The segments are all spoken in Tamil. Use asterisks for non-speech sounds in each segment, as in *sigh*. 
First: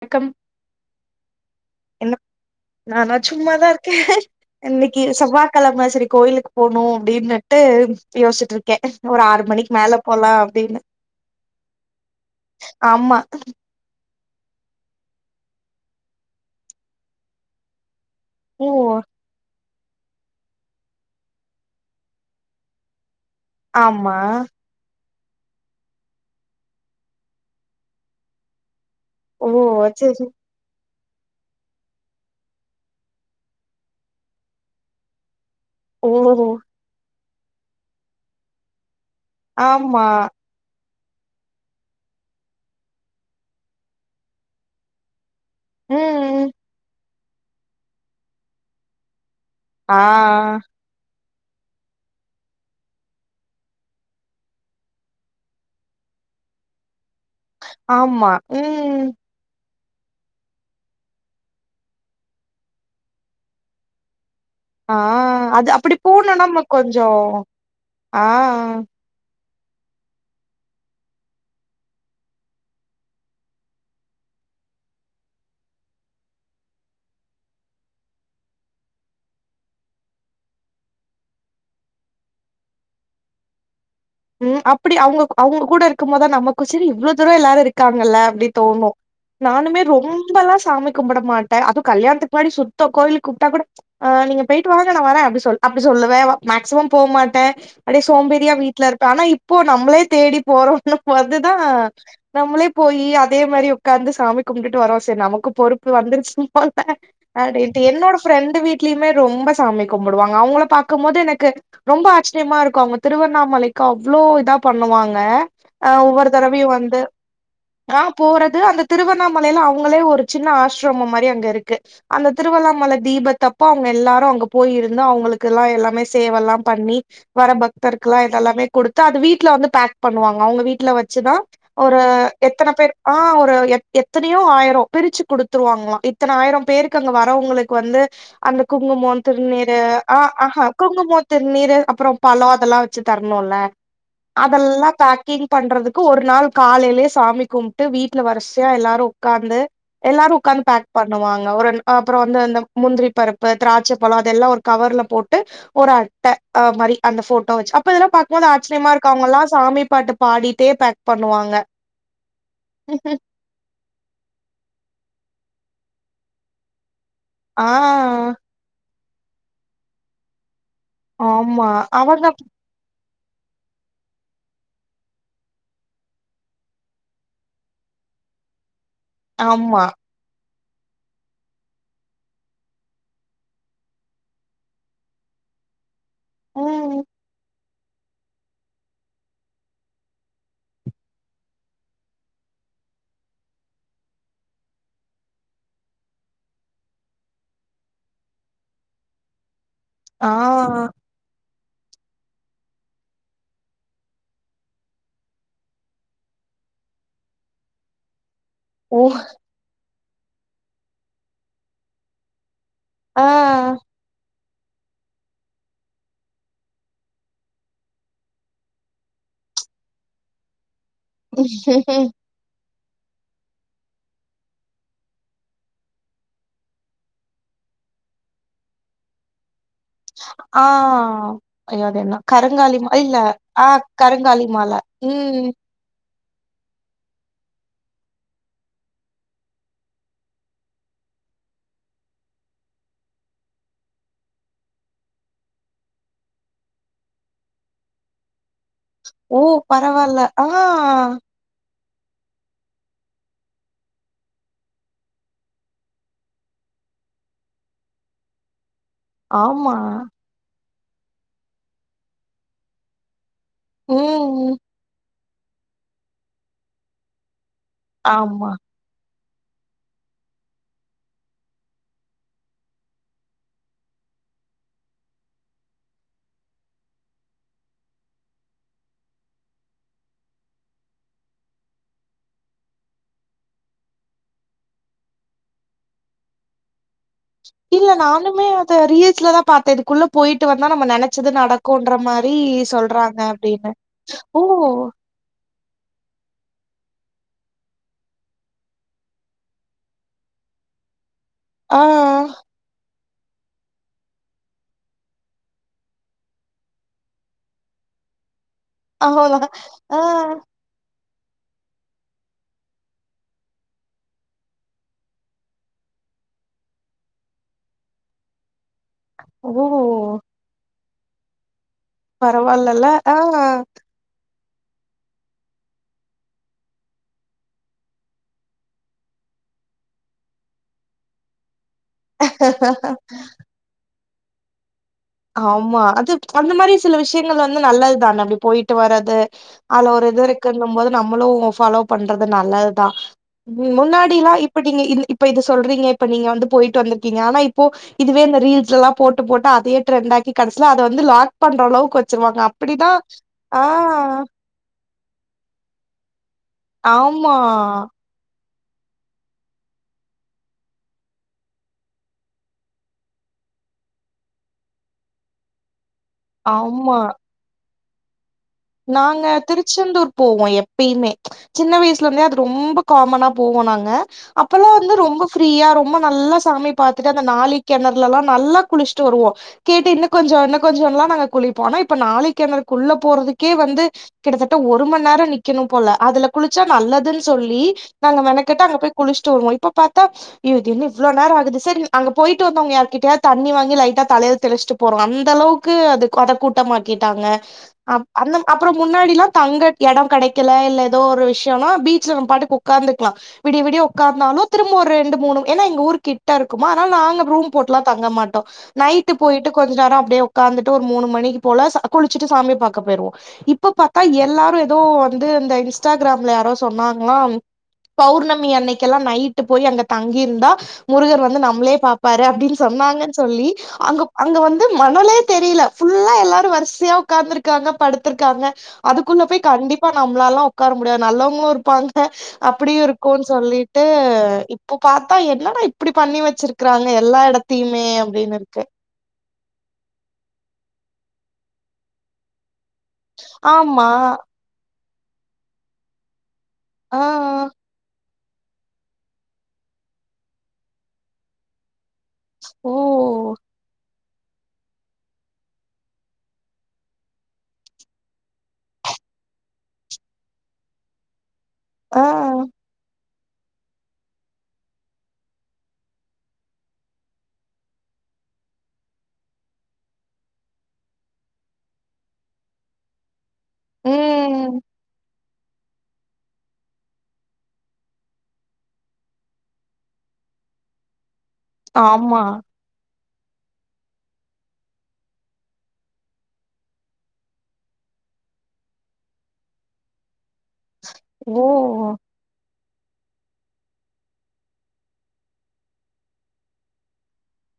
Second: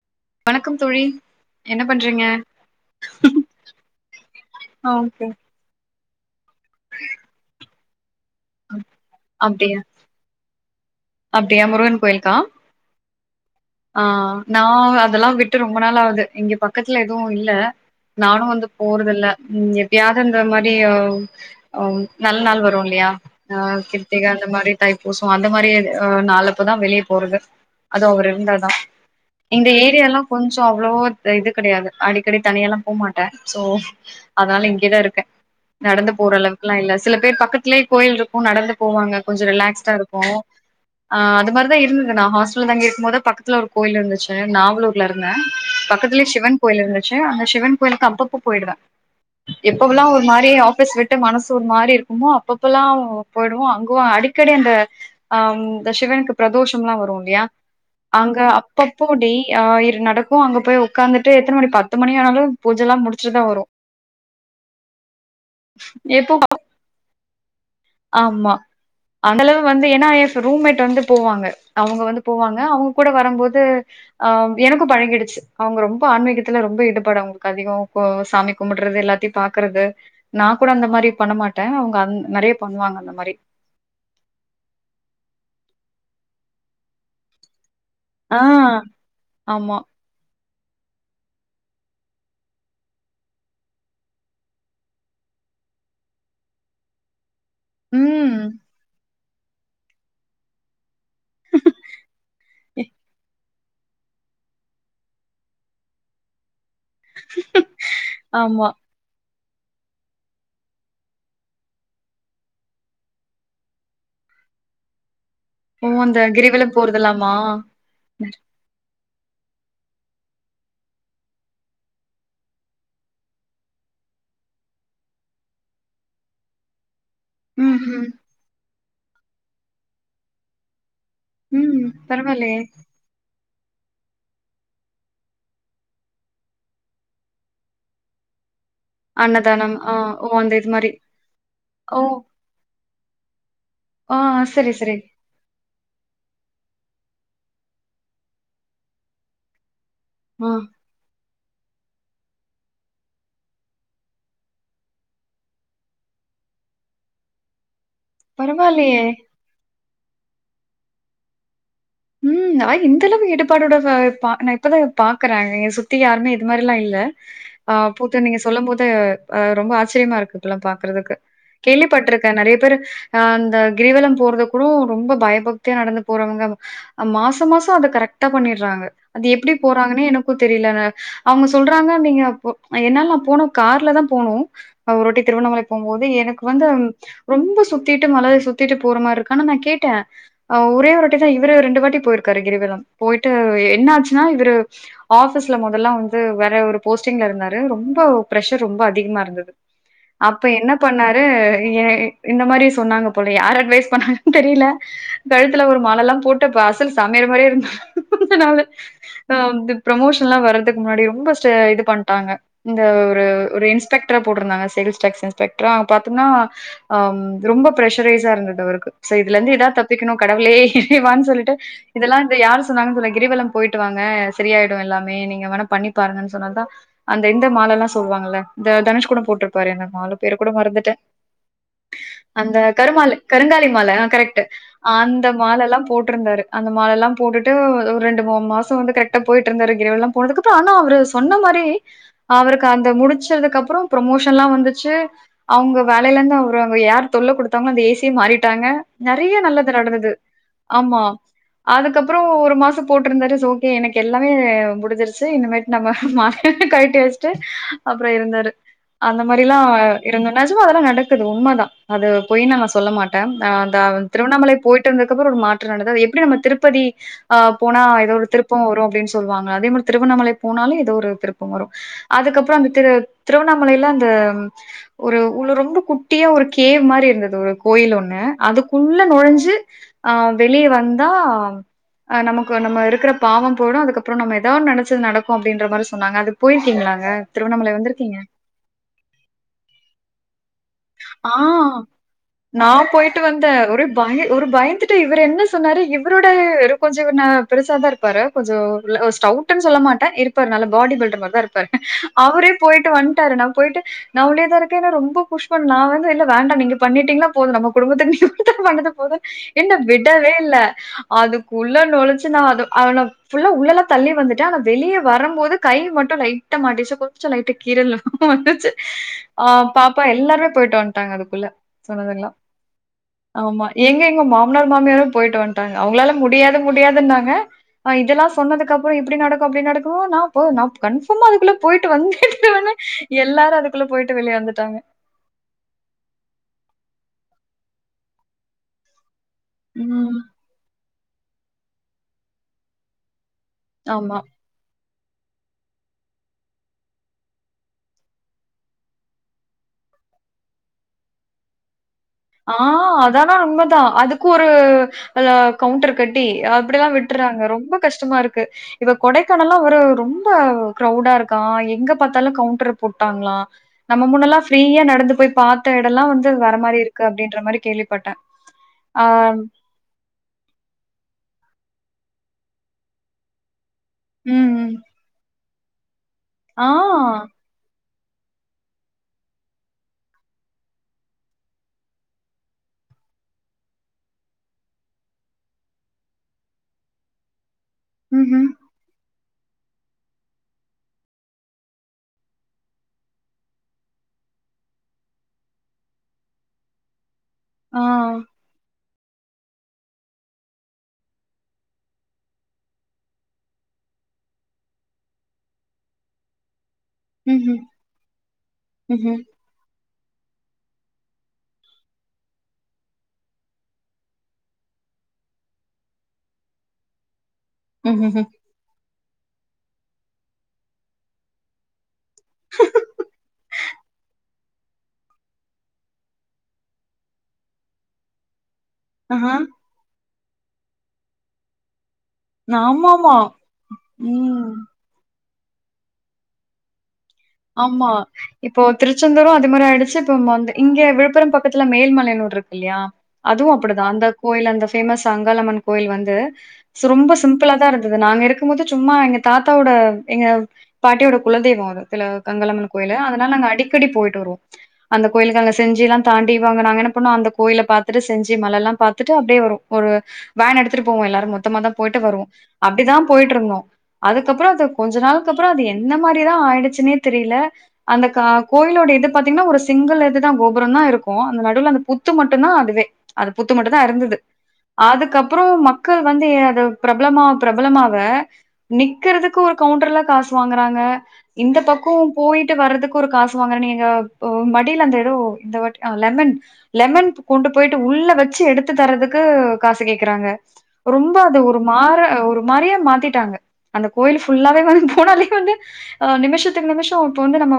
வணக்கம் என்ன நானா சும்மாதான் இருக்கேன் ஆ இன்னைக்கு ஓகே செவ்வா கிழம சரி கோயிலுக்கு போகனும் அப்டின்னுட்டு யோசிட்டு இருக்கேன் ஒரு ஆறு மணிக்கு அப்டியா மேல போலாம் அப்டின்னு அப்டியா முருகன் ஆமா *unintelligible* ஆஹ் நான் அதெல்லாம் விட்டு ரொம்ப நாள ஆவுது இங்க பக்கத்துல எதுவும் இல்ல நானும் வந்து ஓ போறதில்ல *unintelligible* இந்த மாதிரி நல்ல நாள் வரும் இல்லையா ஆஹ் ஆமா கிர்த்திக அந்த மாதிரி டைப் பூசம் அந்த மாதிரி் நாளப்பதான் வெளியே போறது அதுவும் அவர் இருந்தா *unintelligible* ஓ இந்த சரி ஏரியல்லாம் கொஞ்சம் அவ்ளோ *unintelligible* கிடையாது அடிக்கடி தனியா எல்லாம் போமாட்டேன் சோ அதனால இங்கதான் இருக்கேன் ஓ நடந்து போற அளவுக்குல்லாம் இல்ல சில பேர் பக்கத்துலயே கோயில் இருக்கும் நடந்து போவாங்க கொஞ்சம் ரிலாக்ஸ்டா ஆமா இருக்கும் அது மாதிரிதான் இருந்தது நான் ஹாஸ்டல தங்கி இருக்கும் போது பக்க- ஒரு கோயில் இருந்துச்சு நாவலூர்ல இருந்- பக்கத்துல ம் சிவன் கோயில் இருந்து அந்த சிவன் கோயிலுக்கு அப்பப்போ போயிடுவேன் எப்ப ஆ எல்லாம் ஒரு மாதிரி ஆபீஸ் *unintelligible* மனசு ஒரு மாதிரி இருக்குமோ அப்பப்பல்லாம் போயிடுவோம் அங்க அடிக்கடி அந்த அஹ் இந்த சிவனுக்கு பிரதோஷம் எல்லாம் வரும் *unintelligible* ஆமா அங்க ம் அப்பப்போ *unintelligible* அஹ் நடக்கும் அங்க போய் உட்காந்துட்டு எத்தனை மணி பத்து மணி ஆனாலும் பூஜெல்லாம் முடிச்சுட்டுதான் வரும் ஆஹ் அது அப்படி போனுனா எப்போ நம கொஞ்சம் ஆமா *unintelligible* வந்து ஏன்னா ரூம்மேட் வந்து போவாங்க அவுங்க வந்து போவாங்க அவுங்க கூட வரும்போது ஆஹ் எனக்கும் பழகிடுச்சு அவுங்க ரொம்ப ஆன்மீகத்துல ரொம்ப ஈடுபாடு அவுங்களுக்கு அதிகம் சாமி கும்பிட்டுறது எல்லாத்தையும் பாக்குறது நான் கூட அந்த மாரி பண்ணமாட்டேன் அவங்க அந் நிறைய பண்ணுவாங்க அந்த மாரி உம் அப்படி அவங்க அவங்க கூட இருக்கும் போதான் நமக்கும் சரி இவ்வளவு தூரம் எல்லாரும் இரு- க்காங்கல்ல ஆ. அப்படி தோணும் ஆமா. நானுமே ரொம்பல்லாம் சாமி கும்பிட மாட்டேன் அதுவும் கல்யாணத்துக்கு முன்னாடி சுத்த கோயிலுக்கு கூப்பிட்டா கூடஹ் நீங்க போயிட்டு வாங்க நான் வரேன் அப்படின்னு சொ அப்படி சொல்லுவேன் மேக்சிமம் போ மாட்டேன் அ சோம்பேறியா ம். வீட் ஆனா இப்போ நம்மளே தேடி போறோம்ன்னும் வந்துதான் நம்மளே போயி அதே மாதிரி உக்காந்து சாமி கும்டுட்டு வரோம் சரி நமக்கு பொறுப்பு வந்துருச்சு *unintelligible* அப்படின்ட்டு என்னோட ஃப்ரெண்டு ஆமா. வீட்லயுமே ரொம்ப சாமி கும்பிடுவாங்க அவுங்கள பார்க்கும் போது எனக்கு ரொம்ப ஆச்சரியமா இருக்கும் அவுங்க திருவண்ணாமலைக்கு த அவ்ளோ இதா பண்ணுவாங்க ஓ! ஆஹ் அந்த ஒவ்வொரு தடவையும் கிரிவலம் வந்து போறதெல்லாமா? ஆஹ் போறது அந்த திருவண்ணாமலையில் அவங்களே ஒரு சின்ன ஆசிரம மாதிரி அங்கே இருக்கு அந்த திருவண்ணாமலை தீபத்தப்போ அவங்க எல்லாரும் அங்கே போயிருந்து அவங்களுக்கெல்லாம் எல்லாமே சேவைல்லாம் பண்ணி வர ம்ஹ்ம். பக்தர்க்குலா இதல்லாமே குடுத்து அது வீட்ல வந்து பேக் பண்ணுவாங்க அவ்ங்க வீட்ல வச் சி தா ம். ஒரு பரவாயில்லயே! எத்தன பேர் ஆ ஒரு எத் எத்தனயோ ஆயிரோ பிரிச்சு குடுத்துருவாங்களா இத்தன ஆயிர பேருக்கு அங்க வரவங்களுக்கு வந்து அந்தக் குங்குமோம் அன்னதானம். திருநீரு ஆ ஓ! அ அந்த ஹா இது மாரி. குங்குமோ திருநீரு ஓ! அப்புறோ பழ அதல்லா வ சி தர்ணுல்ல ஆ சரி, அதல்லா சரி. பேக்கிங் பண்றதுக் கு ஒரு நாள் காலலயே சாமி கும்ட்டு வீட்ல வரிசியா எல்லாரு உக்காந்து எல்லாரு ஆ உக்காந்து பேக் பண்ணுவாங் க ஒரு அப்றோ வந்து அந்த முந்திரி பருப்பு த்ராச்சபழ அதெல்லா ஒரு கவர்ல போட்டு ஒரு அட்ட மாரி அந்த ஃபோட்டோ வச்சி அப்ப இதெலா மோது ஆச்சரியமா பரவாயில்லயே! இருக்க அவங்கல்லா சாமி பாட்டு பாடிட்டே பேக் பண்ணுவாங்க ம் ஆனா இந்தளவு ஈடுபாடோட ச பா நா இப்பதா பாக் கற என சுத்தி யாருமே இது மாரிலா இல்ல ஆ அ பூத்து நீங்க சொல்லம் போது ஆ ரொம்ப ஆச்சிரியமா இருக்கு இப்பல்லா பாக் கறதுக்கு ஆமா அவங்க கேள்விப்பட்ருக்க நெறைய பேரு ஆ அந்த கிரிவலம் போறது கூடு ரொம்ப பயபக்தியா நடந்து போறவங்க மாச மாச அத கரெக்ட்டா பண்ணிர்றாங்க அதெப்டி ஆமா போறாங்கனே எனக்குத் தெரிலங்க அவங்க சொல்றாங்க நீங்க போ என்னால நா போனோ கார்லதா போனோ ஆ ஒருவாட்டி திருவண்ணாமலைக் போம்போது எனக்கு வந்து ம் ரொம்ப சுத் தீட்டு மலய சுத்திட்டு போற மார் இருக்கு ஆனா நா கேட்டன் அ ஒரே ஒருடட்டடி இவரு ரெண்டு வாட் டி போயிருக்காரு கிரிவல போய்ட்டு என்னாச்சின்னா இவரு ஆஃபீஸ்ல மொதல்லா வந்து வேற ஒரு போஸ்டிங்ல இருந்தாரு ரொம்போ ஃரெஷர் ரொம்ப அதிக்மா இருந்துது ஆ அப்ப என்ன பண்ணாரு ஏ இந்த மாரி சொன்னாங்க போல யார் அட்வய்ஸ் பண்ணாங்கன்னு தெரிய்ல கழுத்துல ஒரு மலல்லா போட்டு பாஸ் சாமியாரு மாரி இருந்தா து நாலு ஓ அ ப்ரமோஷன்ல்லா வர்றதுக்கு முன்னாடி ரொம்ப ஸ்டே இது பண்ட்டாங்க இந்த ஒரு ஆ ஒரு இன்ஸ்பெக்ட்ரா போட்ருந்தாங்க சேல்ஸ் டெக் இன்ஸ்பெக்ட்றா பாத்தம்னா ஆம் ரொம்ப ப்ரெஷரைஸா இருந்தது அவருக்கு சோ இதுல இருந்து எதாவ் தப்பிக்கணு கடவ்ளே தி வான் சொல்லிட்டு இதல்லா இந்த யாரு சொன்னாங்கனு தெர்ல கிரிவலம் போயிட்டு வாங்க சரியாயிடு எல்லாமே நீங்க வேணா பண்ணி பாருங்கன்னு சொன்னதா அந்த இந்த மாலல்லா சொல்வாங்கல்ல இந்த தனுஷ் கூடப் போட்ரு பாருங்க மால பேர் கூட ஆ மறந்துட்டே ஐயோ அது என்ன அந்த கருங்காலி ம கருமா இல்ல ஆ கருங்காலி மால கரெக்ட் கருங்காலி மால அந்த ம் மாலல்லா போ ட்ருந்தாரு அந்த மாலல்லா போட்டுட்டு ஒரு ரெண்டு மூணு மாசோ வந்து கரெக்டா போய்ட்டு இருந்தாரு கிரிவலோல்லா போனதுக்கப்ரோ ஆனா அவரு சொன்ன மாரி அவருக்கு அந்த முடிச்சதுக்கு அப்ரோ ப்ரொமோஷன்ல்லா வந்துச்சு அவங்க வேலைல இருந்து அவரு அங்க யார் தொல்ல குடுத்தாங்ளோ அந்த ஏசி மாறி விட்டாங்க நெறைய ஓ நல்லது நடந்தது பரவால்ல ஆ ஆமா அதுக்கப்ரோ ஒரு மாசோ போட்டுருந்தாரு சோ ஓகே எனக்கு எல்லாமே முடிஞ்சிருச்சு இனிமேட்டு நம்ம மாலய்ய கழட்டி வச்சுட்டு அப்ரோ இருந்தாரு அந்த மாரிலா ஆமா இருந்தோனா அதெல்லா நடக்குது உண்மை தா அது பொய்னு நா சொல்ல மாட்ட அ த திருவண்ணாமலை ம் போய்ட்டு வந்தது அதுகப்ரோ ஒரு மாற்றோ நடந்தது எப்டி நம்ம திருப்பதி ஆ போன ஏதோ ஒரு ஆமா திருப்போ வரு அப்டின்னு சொல் சொல்வாங்க அதே மாரி திருவண்ணாமலை போனாலு ஏதோ ஒரு திருப்போ வரு அதுக்கப்ரோ அந்த திரு திருவண்ணாமலைல அந்த ஒரு உள்ள ரொம்ப குட்டியா ஒரு கேவ் மாரி இருந்துது ஒரு கோயில் ஒண்ணு அதுக்குள்ள நுழஞ்சு அஹ் வெளிய வந் தா நமக்கு நம்ம இருக்ற பாவோ போய்டு அதுக்கப்ரோ நம்ம ஏதான்னு நெனச்சது நடக்கு அப்டின்ற மாதிரி சொன்னாங்க அது போய்ரிக்கீங்களா இல்ல நானுமே அத ரீல்ஸ்ல தா பாத்தே இதுக்குள்ள போய்ட்டு வந் தா நம்ம நெனைச்சது ஆ நடக்குன்ற மாரி நான் போயிட்டு சொல்றாங்க வந்தேன். அப்டின்னு ஓ சொன்னாரு இவரு என்ன சொன்னாரு இவரோட கொஞ்சோ இவரு பெருசா தா இருப்பாரு கொஞ்சோ உள்ள ஸ்டவ்டு சொல்ல மாட்டே இருப்பாரு நல்ல பாடி பில்டர் இருப்பாரு ஆ அவரே போய்ட்டு வந்துட் டாரு நா போய்ட்டு நான் உள்ளே தா இருக்க ரொம்ப புஷ் பண்ண நா வந்து இல்ல வேண்டா நீங்க பண்ணிட்டீங்ளா போது நம்ம குடும்பத்துக்கு நீ பண்ணது போது அவ்ளோதா என்ன ஆ விடவே இல்ல அதுக்குள்ள நொழிச்சு நா அதா ஃபுல்லா உள்ளல்லா தள்ளி வந்துட்டே ஆனா வெளியே வரு போது கை மட்டும் லைட்டா மாட்டிச்சு கொஞ்சோ லைட்ட கீரல் வந்துச்சு ஓ ஆஹ் பாப் பா எல்லாருமே போய்ட்டொ வந் டாங்க அதுக்குள்ள சொன்னதெல்லாம். பரவால்லல ஆஹ் மனாரு மாமியாரு போய்ட்டு வந்துட்டாங்க அவங்ளால முடியாது முடியாதுனாங்க இதெல்லா சொன்னதுக்கு அப்ரோ இப்டி நடக்கு அப்டி நடக்கு நா போ நா கன்ஃபார்ம அதுக்குள்ள பொய்ட்டு வந்துட்ட உடனே எல்லாரு அதுக்குள்ள பொய்ட்டு வெளியே வந்துட்டாங்க ஆமா அது அந்த மாரி சில விஷயங்கள் வந்து நல்லதுதான அப்டி போய்ட்டு வர்றது அதுல ஒரு ம். இது இருக்குன்னு போது நம்மளு ஃபாலோ பண்றது நல்லதுதா உ ஆமா. முன்னாடில்லா இப்ப நீங்க இப்ப இது சொல்றீங்க இப்ப நீங்க வந்து போய்ட்டு வந்திருக்கீங்க ஆனா இப்போ இதுவே இந்த ரீல்ஸ்லல்லா போட்டு போட்டு அதைய ட்ரெண்டாகி கடைசில அத வந்து லாக் பண்ற அளவுக்கு கொ ஆஹ் அதானா உண்மைதா அதுக்கு ஒரு *unintelligible* கவுண்டர் கட் டி அப்படிதா ஆமா விட்டுற்றாங்க ரொம்ப கஷ்டமா இருக் கு இப்ப கொடைக்கானல்லா ஒரு ரொம்ப க்ரௌடா இருக்கா எங்க பாத்தாலு கவுண்டர் போட்டாங்களா நம்ம முன்னெல்லா ஃப்ரீயா நடந்து போய் பாத்தா எப் ல்லா வந்து வேர மாரி இருக் ஆமா அப்டின்ற மாரி கேள்வி பட்டன் நாங்க திருச்செந்தூர் போவோம் எப்பயுமே சின்ன வய்ஷ்லிருந்தே அது ரொம்ப காமனா போவோ நாங்க அ ம். அப்பல்லா வந்து ரொம்ப ஃப்ரியா *unintelligible* ரொம்ப நல்லா சாமி பாத்துட்டு அந்த நாழிக் கெணர் லிலல்லா நல்லா குளிச்சிட்டு வருவோ கேட்டு இன்னு கொஞ்சோ இன்னு கொஞ்சோன்லா நாங்க குளிப்போ ஆனா இப்ப நாழிகெணருக்குள்ள போறதுக் கே வந்து கிட்டதட்ட ஒரு மணி நேர நிக்கணும் போல அதுல குளிச்சா நல்லதுன்னு சொல்லி நாங்க ம்ஹூ மெனகெட்டு அங்க போய் குளிச் டு வருவோ இப்ப பாத்தா யோ இது என்ன இவ்வளோ நேர ஆகுது சரி அங்க போய்ட்டு வந்துவங்க யாருகிட்டயாது தண்ணி வாங்கி லைட்டா தலையில தெளிச்சிட்டு போறோ அந்த அளவுக்கு அது அத கூட்டமாக்கிட்டாங்க ஆஹ் அப்புற முன்னாடில்லா தங்க இடம் கிடைக்கல இல்ல ஏதோ ஒரு விஷ்யம்னா பீச்ல நம்ம பாட்டுக்கு உக்காந்துக்கலா விடிய விடிய உக்காந்தாலு திரும்ப ஒரு ரெண்டு மூணு ஏன்னா எங்க ஊருகிட்ட இருக்கு குமா ஆதனால நாங்க ரூம் ம்ஹூ போட்டுல்லா தங்க மாட்டோ ம்ஹூ நைட்டு போயிட்டு கொஞ்ச நேர அப்டியே உக்காந்துட்டு ஒரு மூணு மணிக்கு போனா சா குளிச்சுட்டு சாமிய பாக் க போயிருவோ இப்ப பாத்தா எல்லாரு ஏதோ வந்து அந்த இன்ஸ்ட்டாகிராம்ல யாரோ சொன்னாங்களா ம்ஹூஹூ பௌர்ணமி அன்னைக் கெல்லா நைட்டு போய் அங்க தங்கியிருந்தா முருகர் வந்து நம்ளேயே பாப் பாரு அப்டின்னு சொன்னாங்கன்னு சொல்லி அங்க அங்க வந்து மணலே தெரியல ஃபுல்லா எல்லாரு வரிசையா உக்காந்துருக் காங்க படுத்திருக்காங்க அதுக்குள்ள ஆஹா போய் கண்டிப்பா நம்மளால்லா உக்கார முடியாது நல்லவங்களு இருப்பாங்க அப்படியு ஆமாமா இருக்குன்னு சொல்லீட்டு ம் இப்போ பா ட்டா என்னடா இப்படி பண்ணி வச்சிருக்குறாங்க ஆமா இப்போ திருச்செந்தூரு அது மாரி ஆயிடுச்சு இப்ப மந்தே இங்க விழுப்புரம் பக்கத்துல மேல்மலையனூர் இருக்கு இல்லையா அதுவு அப்படிதா ஆமா அந்த கோயில் அந்த ச ஃபேமஸ் அங்காளம்மன் கோயில் வந்து ஆ ரொம்ப சிம்பிளா தா இருந்தது நாங்க இரு இருக்கும் போது சும்மா எங்க தாத்தாவோட எங்க பாட்டியோட குலதெய்வம் அது அதுல அங்காலம்மன் ஓ கோயிலு அதனால நாங்க அடிக்கடி போயிட்டு ட்டு வருவோ அந்த கோயிலுக்கு அங்க செஞ்சிலாம் தாண்டி அங்க நாங்க என்ன பன்னோ அந்த கோயில பாத்துட்டு செஞ்சி மலலாம் பாத்துட்டு அப்படியே வரும் ஒரு வேன் எடுத்துட்டு போவோம் எல்லாரும் மொத்தமா தான் போயிட்டு ஆ வருவோம் அப்படிதான் போயிட்டிருந்தோம் அதுக்கப்பறம் அது கொஞ்ச நாள்க்கு அப்புறம் அது எந்த மாரி தான் ஆயிடுச்சுன்னே தெரியில அந்த கா கோயிலோட இது பாத்தீங்கன்னா ஒரு சிங்கிள் இதுதான் கோபுரந்தான் இருக்கும் அந்த நடுவுல அந்த புத்து மட்டும்தான் அதுவே அது புத்து மட்டும் தான் இருந்தது ம் அதுக்கப் ப்பறம் மக்கள் வந்து அ பிரபலமா பிரபலமாவ நிக்கிறதுக்கு ஒரு கவுண்டர்ல காசு வாங்கறாங்க இந்த பக் கம் ஆமா போயிட்டு வர்றதுக்கு ஒரு காசு வாங்கறா நீங்க எங்க மடியில அந்த எதோ தவட் அஹ லெமன் லெமன் கொண்டு போயிட்டு உள்ள வச்சு எடுத்து தரதுக்கு காசு கேக்குறாங்க ரொம்ப அது ஓ ஒரு மாறா ஒரு மரியே மாத்திட்டாங்க அந்த கோயில ஃபுல்லாவே வந்து போனாலே வந்து நிமிஷத் துக்கு நிமிஷம் இப்ப வந்து நம்ம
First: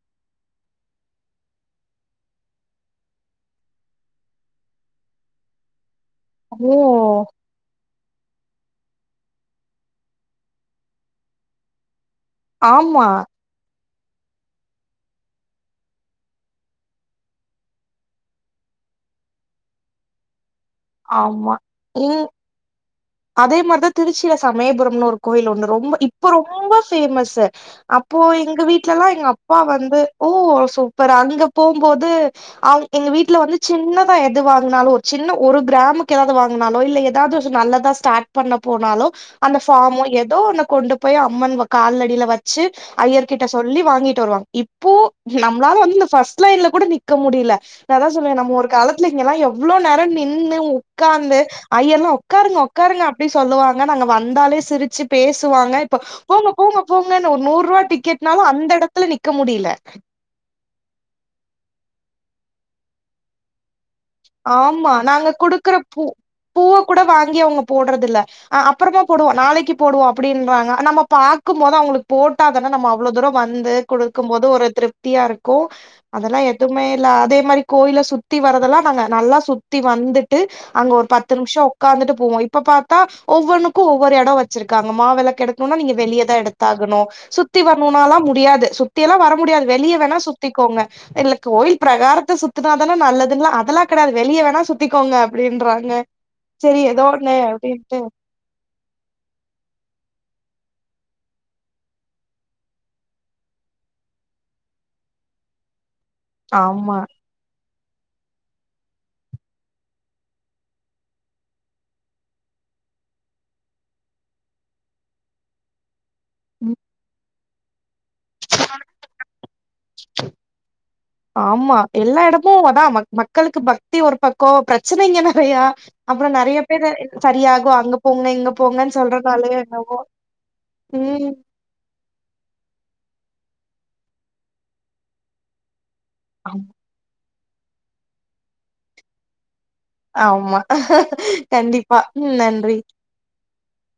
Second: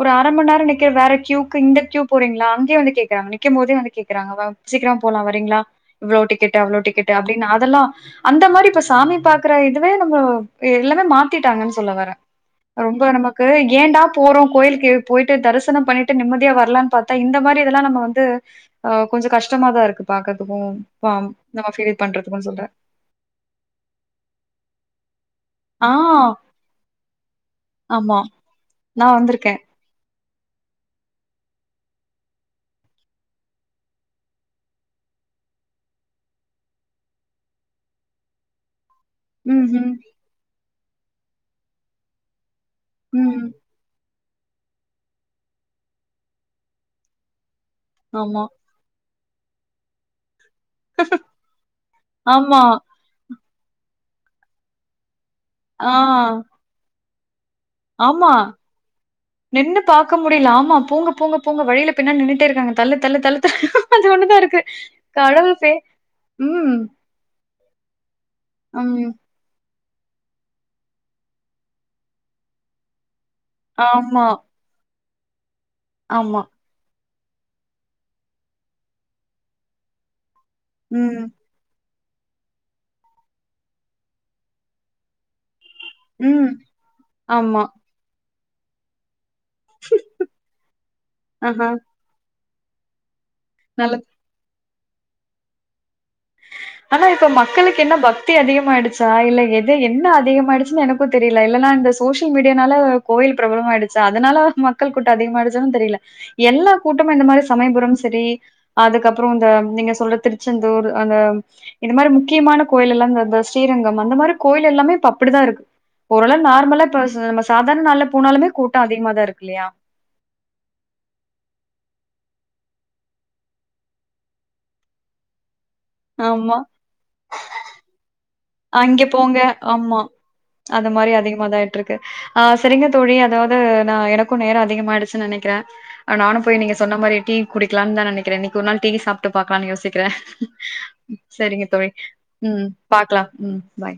ஒரு அர மண் நேரம் நிக்கிற வேற கியூக்கு இந்த கியூ போறீங்களா அங்கேய வந்து கேக்குறாங்க நிற்கும் போதே வந்துேக்குறாங்க சீக்கிரமா போலாம் வரீங்களா இவ்ளோ டிக்கெட்டு ஓ அவ்ளோ டிக்கட்டு அப்டினு அதல்லாம் அந்த மாரி இப்ப சாமி பாக்குற இதுவே நம்ம எல்லாமே மாத்திட்டாங்கன்னு சொல்ல வரேன் ஆமா கு ஏண்டா போறோம் கோயிலுக்கு போயிட்டு தரிசனம் பண்ணிட்டு நிம்மதியா வரலான்னு பாத்தா இந்த மாரி இதெல்லாம் நம்ம வந்து ஆஹ் கொஞ்சம் கஷ்டமா தான் இருக்கு பாக்க ஆமா இங் சொல்றே அதே மாரிதான் திருச்சியில சமயபுரம்னு ஒரு கோயில் ஒன்னு ஆ ரொம்ப இப்ப ரொம்ப பேமஸு ஆமா அப்போ இங்க நா வீட்லல்லாம் எங்க வந்திருக்கே அப்பா வந்து ஓ சூப்பர் அங்க போம்போது அவுங் எங்க வீட்டுல வந்து சின்னதான் எது வாங்கினாலும் ஒரு சின்ன ஒரு கிராமக்கு ஏதாவது வாங்கினாலோ இல்லலை ஏதாவது நல்லதா ஸ்டார்ட் பண்ண போனாலோ அந்த ம் ம் ஃபார்மோ ஏதோ ஒண்ணு போய் அம்மான் காால்லடில வச் அவ ஐயர்கிட்ட ம் சொல்லி வாங்கிட்டு வருவாங்க இப்போ நம்ளால வந்து இந்த ஃபர்ஸ்ட் லைன்ல கூட நிக்க முடில நான் அதான் சொல்வேன் ஆமா நம்ம ஒரு காலத்து துல இங்களா எவ்ளோ நேரம் நின் ன்னு உக்காந்து ஐயெர்லாம் உக்காருங்க ஆமா உக்காருங்க அப்டி சொல்லுவாங்க நாங்க வந்தாலே சிரிச்சு பேசுவாங்க ஆ இப்ப போங்க போங்க போங்க ஒரு நூறு ஆமா நின்னு பாக்க முடியல ஆமா போங்க போங்க போங்க வழியில பின்னாட் நின்னுட்டே இருக்காங்க தள்ளு தள்ளு தள்ளு தள்ளு அது ஒண்ணுதா இருக்கு ஆம்மா நாங்க கடவுள் பே குடுக்குற பு ம் பூவ கூட வாங்கி அவங்க போடுறதில்ல ம் அப்புறமா போடுவோ நாளைக்கு போடுவோம் அப்படின்றாங்க நம்ம பாக்கும் போது அவங்களுக்கு போட்டா தானே நம்ம அவ்ளோ தூரோ வந்து ஆமா கொடுக்கும்போது ஒரு திருப் தியா இரு கோ அதெல்லா ஆமா எதுவுமே இல்ல அதே மாதிரி கோயில சுத்தி வரதெல்லா நாங்க நல்லா சுத்தி வந்துட் டு அங்க ஒரு ம் பத்து நிமிஷம் உட்காந்துட்டு போவோம் இப்ப பாத்தா ஒவ்வொன்னுக்கும் ஒவ்வொரு எடம் வச்சிருக்காங்க மா வெளக்கு எடு க்குனோனா நீங்க வெளியேதா ம் எடுத்தாகணும் சுத்தி ஆமா வரணுனாலா முடியாது து சுத்தி எல்லா வர முடியாது வெளியே வேணா சுத்திக்கோங்க இல்ல ஆஹா கோயில் பிரகாரத்த சுத் அதனாலே தானே நல்லதுன்னு அத நல்லது கிடாது வெளிய வேணா சுத் த்திக்கோங்க அப்படின்றாங்க ஆனா இப்ப மக்களுக்கு என்ன பக்தி அதிகமாயிடுச்சா இல்ல எது என்ன அதிகம் கடைசியிலே எனக்கும் தெரியல இல்லேனா இந்த சோசியல் மீடியானாலே கோயில் பிரபலமாயிடுச்சா அதனால மக்கள் கூட்டம் அதிகமாயிடுச்சா தெரில எல்லா ஆமா கூட்டமும் இந்த மாரி சமயபுரம் செரி அதுக்கப்புறம் இந்த நீங்க சொல்ற திருச்செந்தூர் அந்த இந்த மாரி முக்கியமான கோயில் எல்லா இந் இந்த ஸ்ரீரங்கம் அந்த மாரி கோயில் எல்லாமே இப்ப அப்படித்தா இருக்கு ஓரளவு ம், நார்மலா இப்போ ச மா ச சாதாரண நாள்லே போனாலுமே கூட்டம் அதிகமாதா இருக்கு இல்லையா மு அதா மக் மக்களுக்கு பக்தி ஒரு பக்கோம் பிரச்சனைங்க நிறையா அப்புறம் ஆமா நிறைய பேரு சரியாகு அங்க போங்க இங்க போங்கன்னு அங்கே போங்க சொல்றதாலயோ ஆமா என்னவோ அந்த மாரி ம் அதிகம தா ஆயிட்டிருற்கு ஆஹ் செரி இல்ல தோழி அதாவது நா எனக்கு நேரம் அதிகமாய்டுச்சுனு நினைக்கிறேன் ஆ நானு ஆமா போய் நீங்க சொன்ன மாரி டீ குடிக்கலான்தா நினைக்கிறேன் இன்னிக்கி ஒரு நாள் டீ சாப்ட்டு பார்ப்போம் கானு யோசிக்கிறே ஆமா. செரிங்க தோழி கண்டிப்பா ம் உம் நன்றி பாக்கலாம் உம் பை